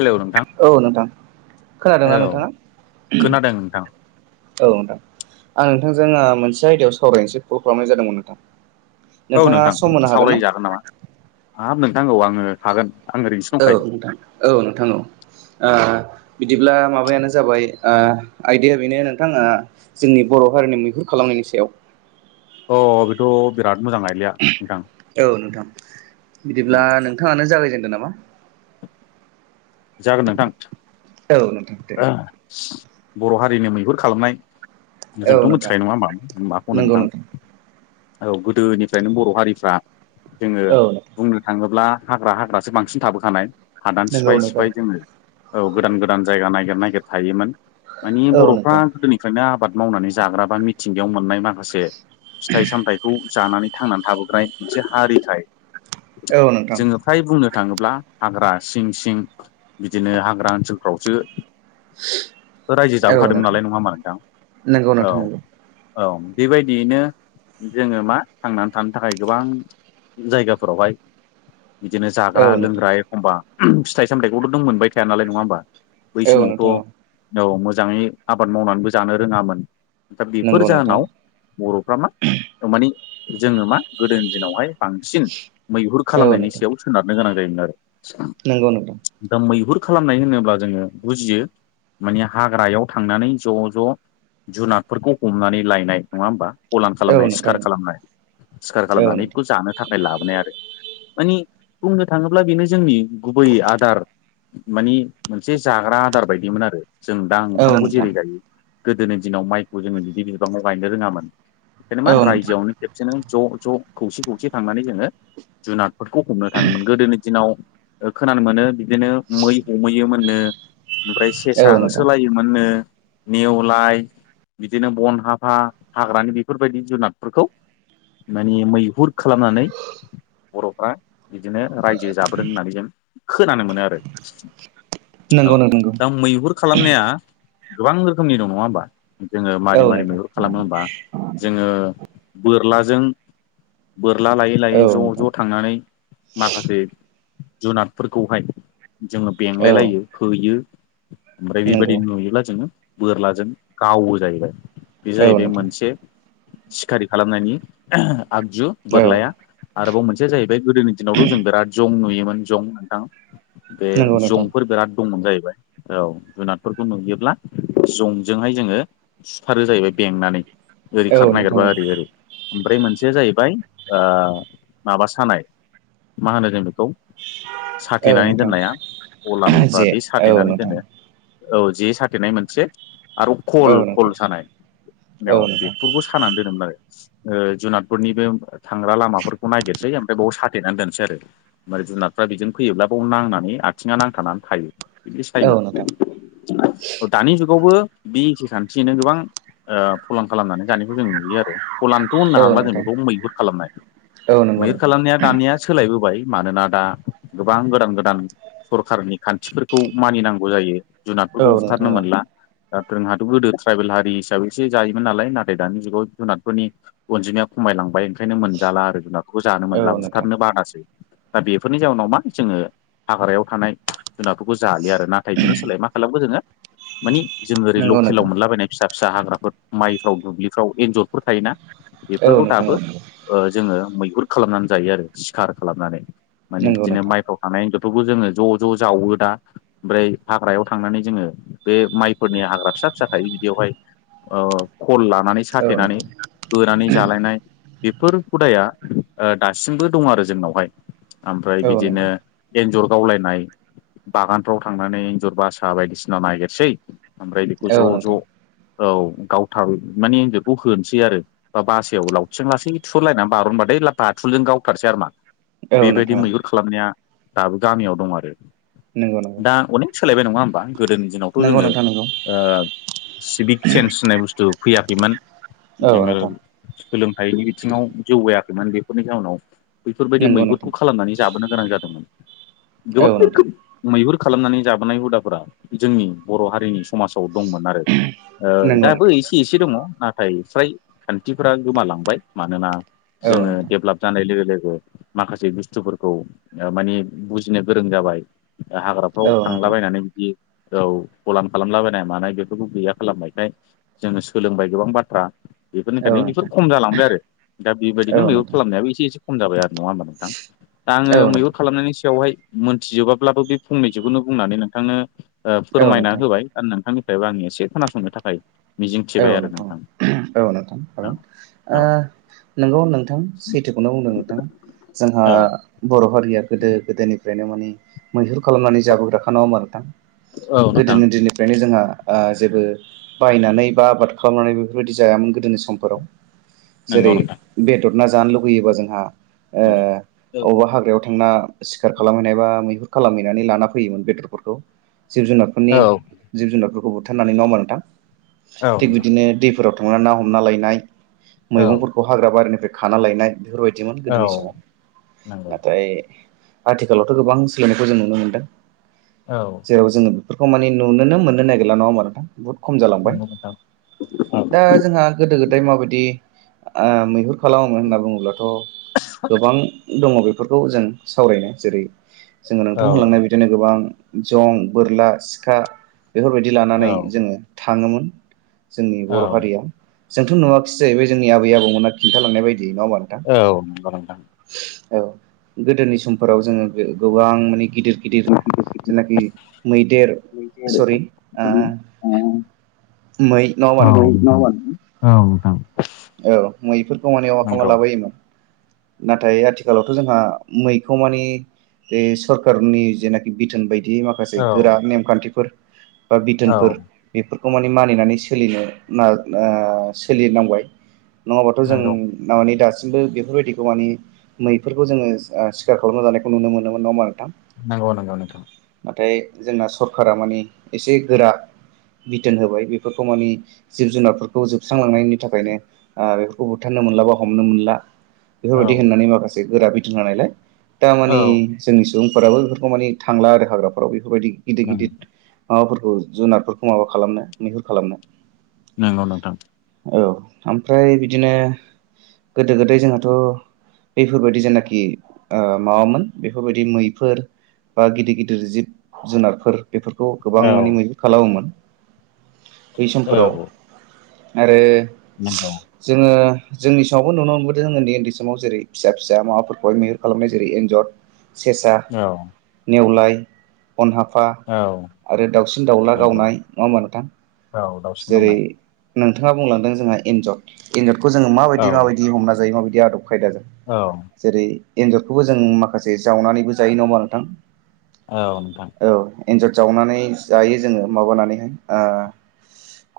Hello नोंथां औ नोंथां खोनादोंना औ नोंथाङा? खोनादों नोंथां औ नोंथां आं नोंथांजों ओ मोनसे आयदायाव सावरायनोसै कल खालामनाय जादोंमोन नोंथां। औ नोंथाङा नोंथां सम होनो हागोन ना? सावराय जागोन नामा हाब नोंथां औ आङो हागोन। आं ओरैनोसो औ दंखायो नोंथां औ नोंथां औ। ओ बिदिब्ला माबायानो जाबाय ओ आयदाया बेनो नोंथाङा ओ जोंनि बर' हारिनि मैहुर खालामनायनि सायाव। अ बेथ' बिराद मोजां आयदाया नोंथां। औ नोंथां बिदिब्ला उम नोंथाङानो जागायजेनदो नामा? जागोन नोंथां। औ नोंथां। दे बर' हारिनि मैहुर खालामनाय औ जोंथ' नोंथां मिथिखायो नङा होमबा माखौ होनो नोंथां औ गोदोनिफ्रायनो बर' हारिफ्रा जोङो औ नोंथां बुंनो थाङोब्ला हाग्रा हाग्रासो बांसिन थाबोखानाय। हादान नंगौ सिफाय नोंथां सिफाय जोङो औ गोदान गोदान जायगा नागिर नागिर थायोमोन। मानि औ बर'फ्रा नोंथां गोदोनिफ्रायनो आबाद मावनानै जाग्रा बा मिथिंगायाव मोननाय मा माखासे फिथाइ सामथाइखौ जानानै थांनानै थाबोनाय मोनसे हारिखाय औ नोंथां। जोङो फ्राय बुंनो थाङोब्ला हाग्रा सिं-सिं बिदिनो हाग्रा ओनसोलफ्रावसो रायजो औ जाबोखादोंमोन नोंथां नालाय नङा होमबा नोंथां नंगौ औ औ। नोंथां नंगौ औ बेबायदियैनो जोङो मा थांनानै थानो थाखाय गोबां जायगाफोरावहाय बिदिनो औ नोंथां जाग्रा-लोंग्रा एखमबा फिथाइ सामथाइखौथ' नों मोनबाय थाया नालाय नङा होनोबा। बै औ नोंथां औ समावथ' औ मोजाङै आबाद मावनानैबो जानो रोङामोन। दा नंगौ बेफोर नोंथां जाहोनाव बर'फ्रा मा ओ मानि जोङो मा गोदोनि दिनावहाय बांसिन मैहुर औ खालामनायनि नोंथां सायाव सोनारनो गोनां जायोमोन आरो। नंगौ नोंथां। दा मैहुर खालामनाय होनोब्ला जोङो बुजियो माने हाग्रायाव थांनानै ज'- ज' जुनादफोरखौ हमनानै लायनाय नङा होमबा। फलान औ खालामनाय नोंथां सिखार खालामनाय सिखार औ खालामनानै नोंथां बेखौ जानो थाखाय लाबोनाय आरो। मानि बुंनो थाङोब्ला बेनो जोंनि गुबै आदार माने मोनसे जाग्रा आदार बायदिमोन आरो जों दा औ ओंखामखौ नोंथां जेरै जायो। गोदोनि दिनाव माइखौ जोङो बिदि बिबाङाव गायनो रोङामोन जेनेबा औ नोंथां रायजोआवनो खेबसेनो ज'-ज' खौसे खौसे थांनानै जोङो जुनादफोरखौ हमनो थाङोमोन गोदोनि दिनाव ओ खोनानो मोनो बिदिनो मै हमहैयोमोननो ओमफ्राय औ सेसा नोंथां होसोलायो मोनो नो नेवलाय बिदिनो बन हाफा हाग्रानि बेफोर बायदि जुनादफोरखौ माने मैहुर खालामनानै बर'फ्रा बिदिनो रायजो जाबोदों होननानै जों खोनानो मोनो आरो। औ नंगौ नंगौ दा मैहुर खालामनाया गोबां रोखोमनि दं नङा होमबा जोङो औ मारै मारै नोंथां मैहुर खालामो होमबा जोङो बोरलाजों बोरला लायै-लायै औ नोंथां ज'-ज' थांनानै माखासे जुनादफोरखौहाय जोङो बेंलाय औ लायो। होयो ओमफ्राय बेबायदि नंगौ नुयोब्ला जोङो बोरलाजों गावो जाहैबाय। बे औ जाहैबाय नोंथां मोनसे सिखारि खालामनायनि आगजु औ बोरलाया। आरोबाव मोनसेया जाहैबाय गोदोनि दिनावथ' जों बिराद जं नुयोमोन जं नोंथां। बे नंगौ नोंथां जंफोर बिराद दंमोन जाहैबाय औ जुनादफोरखौ नुयोब्ला जंजोंहाय जोङो सुथारो जाहैबाय बेंनानै ओरै औ खारनो नोंथां नागिरबा ओरै ओरै ओमफ्राय मोनसेया जाहैबाय ओ माबा सानाय मा होनो जों बेखौ औ साथेनानै नोंथां दोननाया जे अलानफ्रादि औ साथेनानै नोंथां दोनो औ जे साथेनाय मोनसे आरो खल औ नोंथां खल सानाय औ बेखौबो खानानै दोनोमोन आरो। जुनादफोरनिबो थांग्रा लामाफोरखौ नायगिरसै ओमफ्राय बेयावाव साथेनानै दोनसै आरो। ओमफ्राय जुनारफ्रा बिजोंनो फैयोब्ला बेयाव नांनानै आथिङा नांथानानै थायो बिदि औ सायोमोन। नोंथां दानि जुगावबो बे एखे खान्थियिनो गोबां ओ फलान खालामनानै जानायखौ जों नुयो आरो। फलानथ' होननो औ थांला जों नोंथां बेखौ मैहुर खालामनाय। औ नंगौ मैहुर नोंथां खालामनाया दानिया सोलायबोबाय मानोना दा गोबां गोदान गोदान सरखारनि खान्थिफोरखौ मानिनांगौ जायो जुनादफोरखौ औ बुथारनो नोंथां मोनला। दा जोंहाथ' गोदो ट्राइबेल हारि हिसाबै एसे जायोमोन नालाय नाथाय दानि जुगाव जुनादफोरनि अनजिमाया खमायलांबाय ओंखायनो मोनजाला आरो जुनारफोरखौबो जानो औ मोनला नोंथां बुथारनो बादासो दा बेफोरनि जाउनाव मा जोङो हाग्रायाव थानाय जुनादफोरखौ जालि आरो नाथाय बिनि सोलाय मा खालामखै जोङो मानि जोङो ओरै नंगौ लकेलाव नोंथां मोनलाबायनाय फिसा फिसा हाग्राफोर माइफ्राव दुब्लिफ्राव एन्जरफोर थायोना औ बेफोरखौ नोंथां दाबो औ नंगौ जोङो मैहुर खालामनानै जायो आरो सिखार खालामनानै माने नंगौ बिदिनो नोंथां माइखौ एनजररखौबो जोङो ज' ज' जावो दा ओमफ्राय हाग्रायाव थांनानै जोङो बे माइफोरनि हाग्रा फिसा फिसा थायो बिदियावहाय ओ खल लानानै औ साथेनानै नोंथां होनानै जालायनाय बेफोर हुदाया ओ दासिमबो दं आरो जोंनावहाय ओमफ्राय औ बिदिनो नोंथां एन्जर गावलायनाय बागानफ्राव थांनानै एन्जर बासा बायदिसिना नागिरसै ओमफ्राय बेखौ ज' औ ज' नोंथां औ गावथार माने एनजरखौ होनोसै आरो बा बासायाव लावथिंजों लासै थुहरलायनानै बारनबाथाय बाथुलजों गावथारसै आरो मा औ बेबायदि नोंथां मैहुर खालामनाया दाबो गामियाव दं आरो। नंगौ। नंगौ दा अनेक सोलायबाय नङा होमबा गोदोनि दिनावथ' नंगौ जोङो नोंथां नंगौ ओ सिभिक चेन्स होननाय बुस्थु फैयाखैमोन औ जोङो नोंथां सोलोंथाइनि बिथिङाव जौगायाखैमोन बेफोरनि जाहोनाव बैफोरबायदि नंगौ नोंथां मैहुरखौ खालामनानै जाबोनो गोनां जादोंमोन औ गोबां नोंथां रोखोम मैहुर खालामनानै जाबोनाय हुदाफोरा जोंनि बर' हारिनि समाजाव दंमोन आरो। ओ नंगौ दाबो नोंथां एस इसे दङ नाथाय फ्राय खान्थिफोरा गोमालांबाय मानोना औ जोङो नोंथां डेब्लाप जानाय लोगो लोगो माखासे बुस्थुफोरखौ ओ माने बुजिनो गोरों जाबाय। ओ हाग्राफ्राव औ नोंथां थांलाबायनानै बिदि औ फलान खालामलाबायनाय मानाय बेफोरखौ गैया खालामनायखाय जोङो सोलोंबाय गोबां बाथ्रा औ बेफोरनिखायनो बेफोर नोंथां खम जालांबाय आरो दा बेबायदिनो औ मैगुर नोंथां खालामनायाबो एसे एसे खम जाबाय आरो नङा होमबा नोंथां? दा आङो औ मैहुर नोंथां खालामनायनि सायावहाय मोनथिजोबा ब्लाबो बे फंनैसखौनो बुंनानै नोंथांनो ओ औ फोरमायना नोंथां होबाय। दा नोंथांनिफ्रायबो आं एसे खोनासंनो थाखाय औ‌ मिजिंथिबाय आरो नोंगौ नोंथां औ नोंथां औ। ओ औ नोंगौ नोंथां सैथोखौनो बुंदों नोंथाङा जोंहा औ बर' हारिया गोदो गोदोनिफ्रायनो माने मैहुर खालामनानै जाबोग्राखा नङा होमबा नोंथां। औ नोंथां गोदोनि दिनिफ्रायनो जोंहा ओ जेबो बायनानै बा आबाद खालामनानै बेफोरबायदि जायामोन गोदोनि समफोराव जेरै नंगौ नोंथां बेदर ना जानो लुुबैयोबा जोंहा औ अबेबा हाग्रायाव थांना सिखार खालामहैनाय बा मैहुर खालामहैनानै लाना फैयोमोन बेदरफोरखौ जिब जुनार फोरनि नोंथां औ जिब जुनारफोरखौ बुथारनानै नडा़ होनबा नोंथां औ थिग नोंथां बिदिनो दैफोराव थांनानै ना हमना लायनाय औ मैगंफोरखौ हाग्रा बारिनिफ्राय खाना लायनाय बेफोरबायदिमोन औ गोदोनि समाव नंगौ औ नाथाय आथिखालावथ' गोबां सोलायनायखौ जों नुनो मोन्दों औ जेराव जोङो बेफोरखौ माने नुनोनो मोननो नागिरला नङा होमबा नोंथां बहुत खम जालां नंगौ नोंथां दा जोंहा गोदो गोदाय माबायदि मैहुर खालामोमोन होनना बुङोब्लाथ' गोबां दङ बेफोर बेफोरखौ जों सावरायनो जेरै जों औ नोंथां होनलांनाय बायदि बिदिनो गोबां जं बोरला सिखा बेफोरबायदि औ लानानै जोङो थाङोमोन जोंनि बर' हारिया जोंथ' नुवाखिसै जाहैबाय जोंनि आबै आबौमोना खिन्थालांनाय बायदि नङा होमबा नोंथां औ नंगौ नोंथां औ गोदोनि समफोराव जोङो गोबां माने गिदिर गिदिर जेनाखि मैदेर सरि मै नङा होमबा औ नोंथां औ नोंथां औ मैफोरखौ माने [unintelligible] खालामना नंगौ लाबायोमोन नाथाय आथिखालावथ' जोंहा मैखौ मानि बे सरखारनि जेनाखि बिथोन बायदि माखासे माखासे औ गोरा नेमखान्थिफोर बा औ बिथोनफोर बेफोरखौ मानि मानिनानै सोलिनो सोलिनांबाय नङाबाथ' जों नंगौ माने दासिमबो बेफोरबायदिखौ माने मैफोरखौ जोङो सिखार खालामना जानायखौ नुनो मोनोमोन नड़ा होमबा नोंथां नंगौ नंगौ नोंथां नाथाय जोंना सरखारा माने एसे गोरा बिथोन होबाय बेफोरखौ माने जिब जुनारफोरखौ जोबस्रांलांनायनि थाखायनो बेफोरखौ बुथारनो मोनला बा हमनो मोनला औ बेफोरबायदि होननानै माखासे गोरा बिथोन होनायलाय दा मानि औ जोंनि सुबुंफोराबो बेफोरखौ माने थांला आरो हाग्राफोराव बेफोरबायदि गिदिर नंगौ गिदिर माबाफोरखौ जुनारफोरखौ माबा खालामनो मैहुर खालामनो नंगौ नोंथां औ ओमफ्राय बिदिनो गोदो गोदाय जोंहाथ' बेफोरबायदि जेनाखि माबामोन बेफोरबायदि मैफोर बा गिदिर गिदिर जिब जुनारफोर बेफोरखौ गोबां औ माने मैहुर खालामोमोन बै औ समफोराव आरो नंगौ [unintelligible] जोङो जोंनि समावबो नुनो मोनबोदों उन्दै समाव जेरै फिसा फिसा माबाफोरखौहाय मैहुर खालामनाय जेरै एन्जर सेसा औ नेवलाय अन हाफा औ आरो दाउसिन दाउला नंगौ गावनाय नङा होमबा नोंथां औ दाउसिन जेरै दाउला नोंथाङा बुंलांदों जोंहा एन्जर एन्जरखौ जोङो औ माबायदि माबायदि हमना जायो माबायदि आदब खायदाजों औ जेरै एन्जरखौबो जों माखासे जावनानैबो जायो होमबा नोंथां औ नोंथां औ एन्जर जावनानै जायो जोङो माबानानैहाय ओ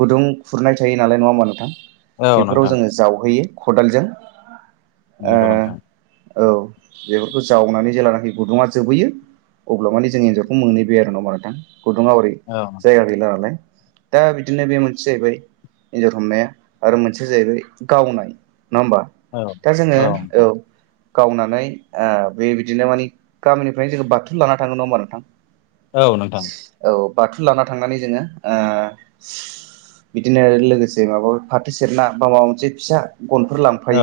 गुदुं खुरनाय थायो नालाय नङा होमबा नोंथां औ बेफोराव नोंथां जोङो जावहैयो खदालजों नोंगौ ओ नोंथां औ बेफोरखौ जावनानै जेलानाखि गुदुंआ जोबहैयो अब्ला मानि जों एन्जरखौ मोनैबाय आरोना नङा होमबा नोंथां गुदुंआ एरै औ जायगा गैला नालाय दा बिदिनो बे मोनसे जाहैबाय एन्जर हमनाया आरो मोनसेआ जायैबाय गावनाय नङा होमबा औ दा जोङो औ गावनानै ओ बेबायदिनो मानि गामिनिफ्रायनो जोङो बाथुल लाना थाङो नङा होमबा नोंथां औ नोंथां औ बाथुल लाना थांनानै जोङो ओ बिदिनो लोगोसे माबा ओ फाथो सेरना बा माबा मोनसे फिसा गनफोर लांफायो औ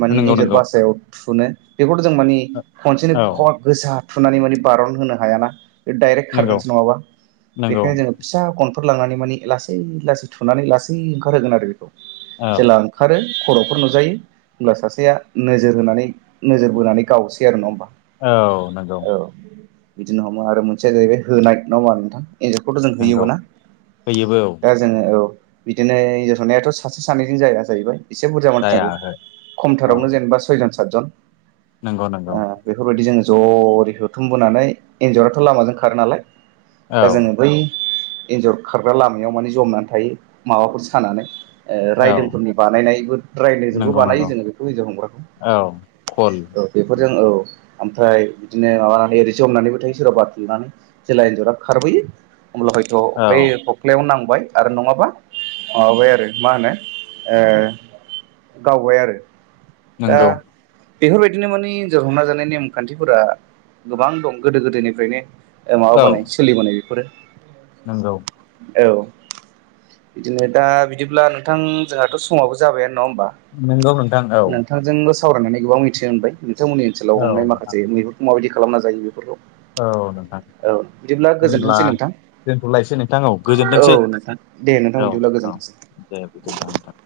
माने नंगौ एन्जर नंगौ बासायाव थुनो बेखौथ' जों मानि खनसेनो औ खट गोसा थुनानै माने बारन होनो हायाना ओ डाइरेक्ट नंगौ खारगोनसो नङाबा नंगौ बेखायनो जोङो फिसा गनफोर लांनानै माने लासै लासै थुनानै लासै ओंखारहोगोन आरो बेखौ औ जेला ओ ओंखारो खर'फोर नुजायो होनब्ला सासेआ नोजोर होनानै नोजोर बोनानै गावसै आरो नङा होमबा औ नोंगौ औ बिदिनो हमो आरो मोनसेआ जाहैबाय होनाय नङा होमबा नोंथां एन्जरखौथ' जों नंगौ होयोबो ना फैयोबो औ दा जोङो औ बिदिनो एन्जर होनायाथ'' सासे सानैजों जाया जाहैबाय एसे बुरजा मानसि जाया नांगौ ओहो खमथारावनो जेनोबा सयजन साथजन नोंगौ नोंगौ बेफोरबादि जोङो ज' एरै होथुमबोनानै एन्जराथ' लामाजों खारो नालाय औ दा जोङो बै एन्जर खारग्रा लामायाव माने ज'मनानै थायो माबाफोर सानानै ओ औ रायदोंफोरनि बानायनायबो रायदोंजोंबो नंगौ नंगौ बानायो जोङो बेखौ एन्जर हमग्राखौ औ खल औ बेफोरजों औ आमफ्राय बिदिनो माबानानै ओरै जमनानैबो थायो सोरबा थुनानै जेला एन्जरा खारबोयो होमब्ला हयथ' औ बे ख'ख्लायाव नांबाय आरो नङाबा माबाबाय आरो मा होनो ओ गावबाय आरो दा नंगौ बेफोरबादिनो मानि एन्जर हमना जानाय नेमखान्थिफोरा गोबां दं गोदो गोदाइनिफ्रायनो ओ माबा बानायो सुलिबोनाय बेफोरो नोंगौ औ दिनै दा बिदिब्ला नोंथां जोंहाथ' समावबो जाबायानो नङा होमबा? नोंगौ नोंथां औ नोंथांजों बो सावरायनानै गोबां मिथि होनबाय नोंथांमोननि ओनसोलाव हमनाय औ माखासे मैहुरखौ माबायदि खालामना जायो बेफोरखौ औ बिदिब्ला होनब्ला गोजोनथोंसै नोंथां दोनथ'लायसै नोंथां औ औ गोजोनथोंसै नोंथां दे नोंथां औ बिदिब्ला औ गोजोनथोंसै दे बिदिब्ला नोंथां